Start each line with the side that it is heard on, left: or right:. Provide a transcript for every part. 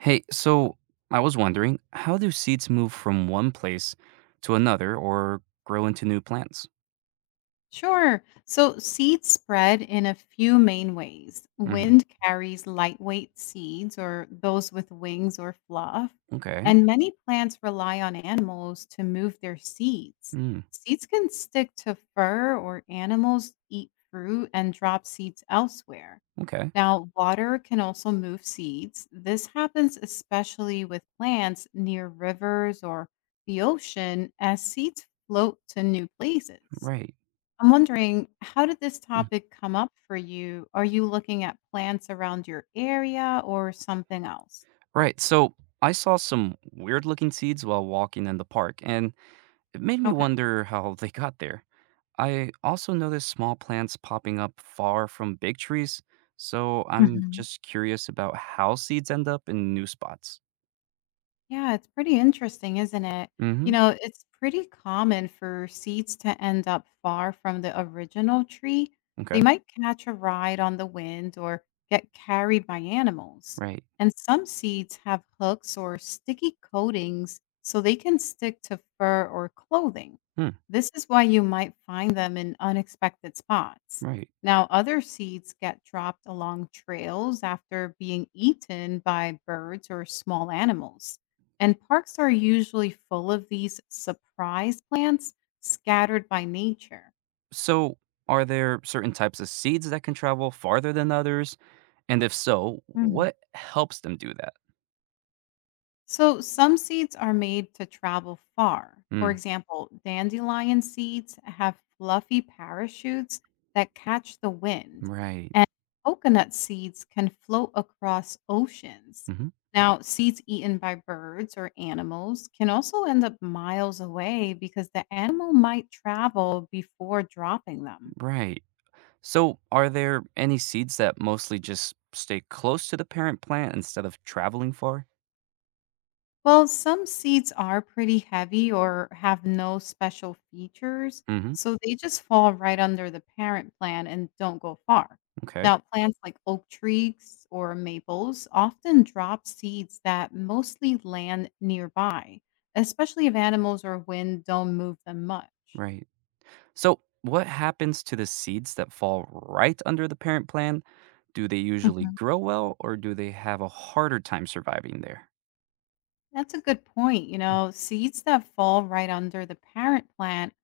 right: Hey, so I was wondering, how do seeds move from one place to another or grow into new plants?
left: Sure. So seeds spread in a few main ways.
right: Hmm.
left: Wind carries lightweight seeds or those with wings or fluff,
right: Okay.
left: and many plants rely on animals to move their seeds.
right: Mm,
left: Seeds can stick to fur or animals eat fruit and drop seeds elsewhere.
right: okay.
left: Now, water can also move seeds. This happens especially with plants near rivers or the ocean as seeds float to new places.
right: Right.
left: I'm wondering, how did this
right: Mm.
left: topic come up for you? Are you looking at plants around your area or something else?
right: Right. So I saw some weird looking seeds while walking in the park, and it made me
left: Okay.
right: wonder how they got there. I also noticed small plants popping up far from big trees, so I'm
left: Mhm.
right: just curious about how seeds end up in new spots.
left: Yeah, it's pretty interesting, isn't it? You
right: Hmm.
left: know, it's pretty common for seeds to end up far from the original tree. They
right: Okay.
left: might catch a ride on the wind or get carried by animals.
right: Right.
left: And some seeds have hooks or sticky coatings so they can stick to fur or clothing.
right: Hmm.
left: This is why you might find them in unexpected spots.
right: Right.
left: Now, other seeds get dropped along trails after being eaten by birds or small animals. And parks are usually full of these surprise plants scattered by nature.
right: So, are there certain types of seeds that can travel farther than others? And if so,
left: Mm.
right: what helps them do that?
left: So some seeds are made to travel far. For
right: Mm,
left: example, dandelion seeds have fluffy parachutes that catch the wind,
right: right.
left: and coconut seeds can float across oceans.
right: Hmm.
left: Now, seeds eaten by birds or animals can also end up miles away because the animal might travel before dropping them.
right: Right. So, are there any seeds that mostly just stay close to the parent plant instead of traveling far?
left: Well, some seeds are pretty heavy or have no special features,
right: Hmm.
left: so they just fall right under the parent plant and don't go far.
right: Okay.
left: Now, plants like oak trees or maples often drop seeds that mostly land nearby, especially if animals or wind don't move them much.
right: Right. So, what happens to the seeds that fall right under the parent plant? Do they usually grow well or do they have a harder time surviving there?
left: That's a good point. You know, seeds that fall right under the parent plant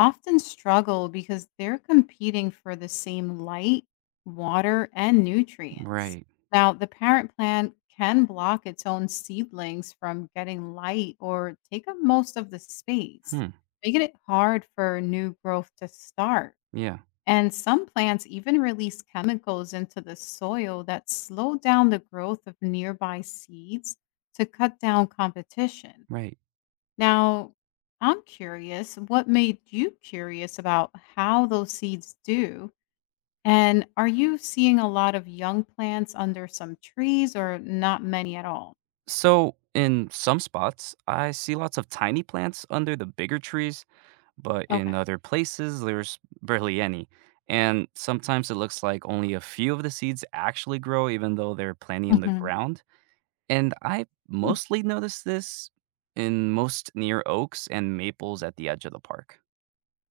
left: often struggle because they're competing for the same light, water, and nutrients.
right: Right.
left: Now, the parent plant can block its own seedlings from getting light or take up most of the space,
right: Hmm.
left: making it hard for new growth to start.
right: Yeah.
left: And some plants even release chemicals into the soil that slow down the growth of nearby seeds to cut down competition.
right: Right.
left: Now, I'm curious, what made you curious about how those seeds do? And are you seeing a lot of young plants under some trees or not many at all?
right: So, in some spots, I see lots of tiny plants under the bigger trees, but in
left: Okay.
right: other places, there's barely any. And sometimes it looks like only a few of the seeds actually grow, even though there are plenty in the
left: Mhm.
right: ground. And I mostly notice this in most near oaks and maples at the edge of the park.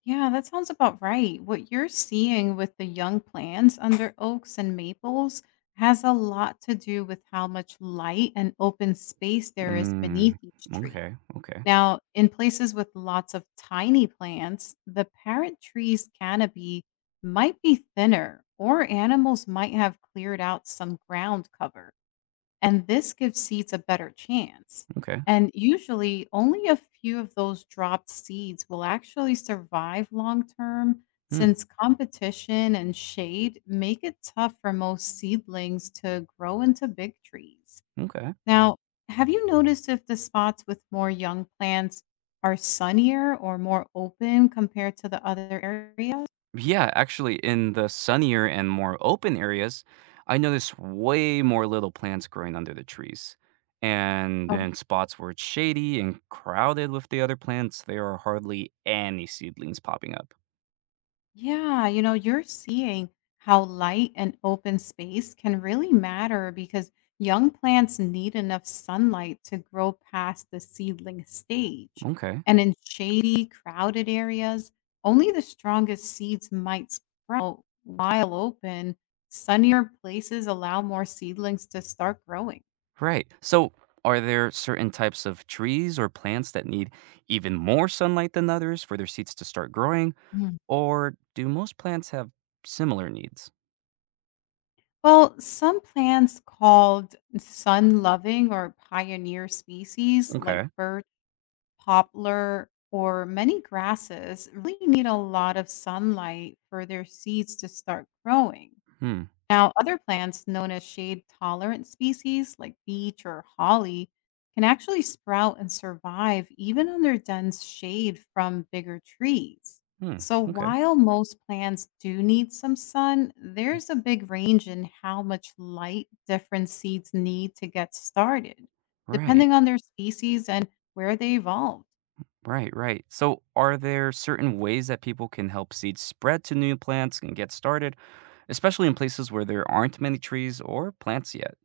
left: Yeah, that sounds about right. What you're seeing with the young plants under oaks and maples has a lot to do with how much light and open space there is
right: Mm,
left: beneath each tree.
right: okay, okay,
left: Now, in places with lots of tiny plants, the parent tree's canopy might be thinner, or animals might have cleared out some ground cover and this gives seeds a better chance.
right: okay.
left: And usually, only a few of those dropped seeds will actually survive long term
right: Hmm,
left: since competition and shade make it tough for most seedlings to grow into big trees.
right: okay.
left: Now, have you noticed if the spots with more young plants are sunnier or more open compared to the other areas?
right: Yeah, actually, in the sunnier and more open areas, I notice way more little plants growing under the trees. And in spots where it's shady and crowded with the other plants, there are hardly any seedlings popping up.
left: Yeah, you know, you're seeing how light and open space can really matter because young plants need enough sunlight to grow past the seedling stage.
right: Okay,
left: And in shady, crowded areas, only the strongest seeds might sprout, while open, sunnier places allow more seedlings to start growing.
right: right. So, are there certain types of trees or plants that need even more sunlight than others for their seeds to start growing?
left: Mm.
right: Or do most plants have similar needs?
left: Well, some plants called sun loving or pioneer species, like
right: Okay.
left: birch. Poplar, or many grasses really need a lot of sunlight for their seeds to start growing.
right: Hmm.
left: Now, other plants known as shade tolerant species like beech or holly can actually sprout and survive even under dense shade from bigger trees.
right: Hmm.
left: So,
right: Okay.
left: while most plants do need some sun, there's a big range in how much light different seeds need to get started,
right: Right.
left: depending on their species and where they evolved.
right: Right, right. So, are there certain ways that people can help seeds spread to new plants and get started, especially in places where there aren't many trees or plants yet?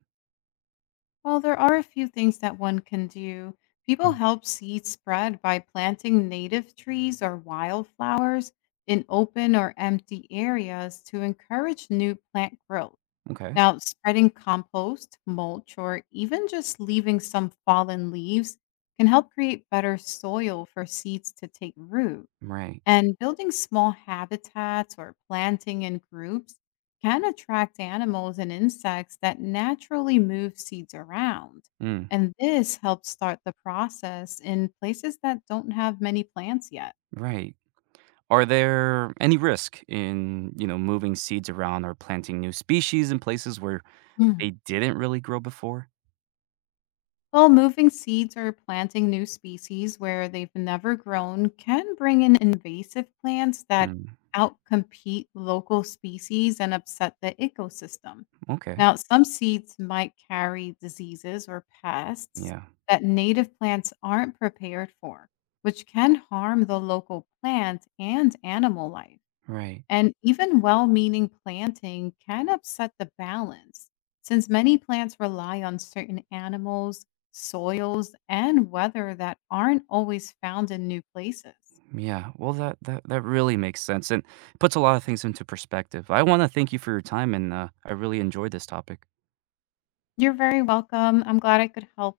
left: Well, there are a few things that one can do. People
right: Mm,
left: help seed spread by planting native trees or wildflowers in open or empty areas to encourage new plant growth.
right: okay.
left: Now, spreading compost, mulch, or even just leaving some fallen leaves can help create better soil for seeds to take root.
right: Right.
left: And building small habitats or planting in groups can attract animals and insects that naturally move seeds around.
right: Mm,
left: And this helps start the process in places that don't have many plants yet.
right: right. Are there any risk in, you know, moving seeds around or planting new species in places where they didn't really grow before?
left: Well, moving seeds or planting new species where they've never grown can bring in invasive plants that
right: Mm,
left: outcompete local species and upset the ecosystem.
right: okay.
left: Now, some seeds might carry diseases or pests
right: Yeah.
left: that native plants aren't prepared for, which can harm the local plant and animal life.
right: Right.
left: And even well meaning planting can upset the balance, since many plants rely on certain animals, soils, and weather that aren't always found in new places.
right: Yeah. Well, that really makes sense and puts a lot of things into perspective. I want to thank you for your time and I really enjoyed this topic.
left: You're very welcome. I'm glad I could help.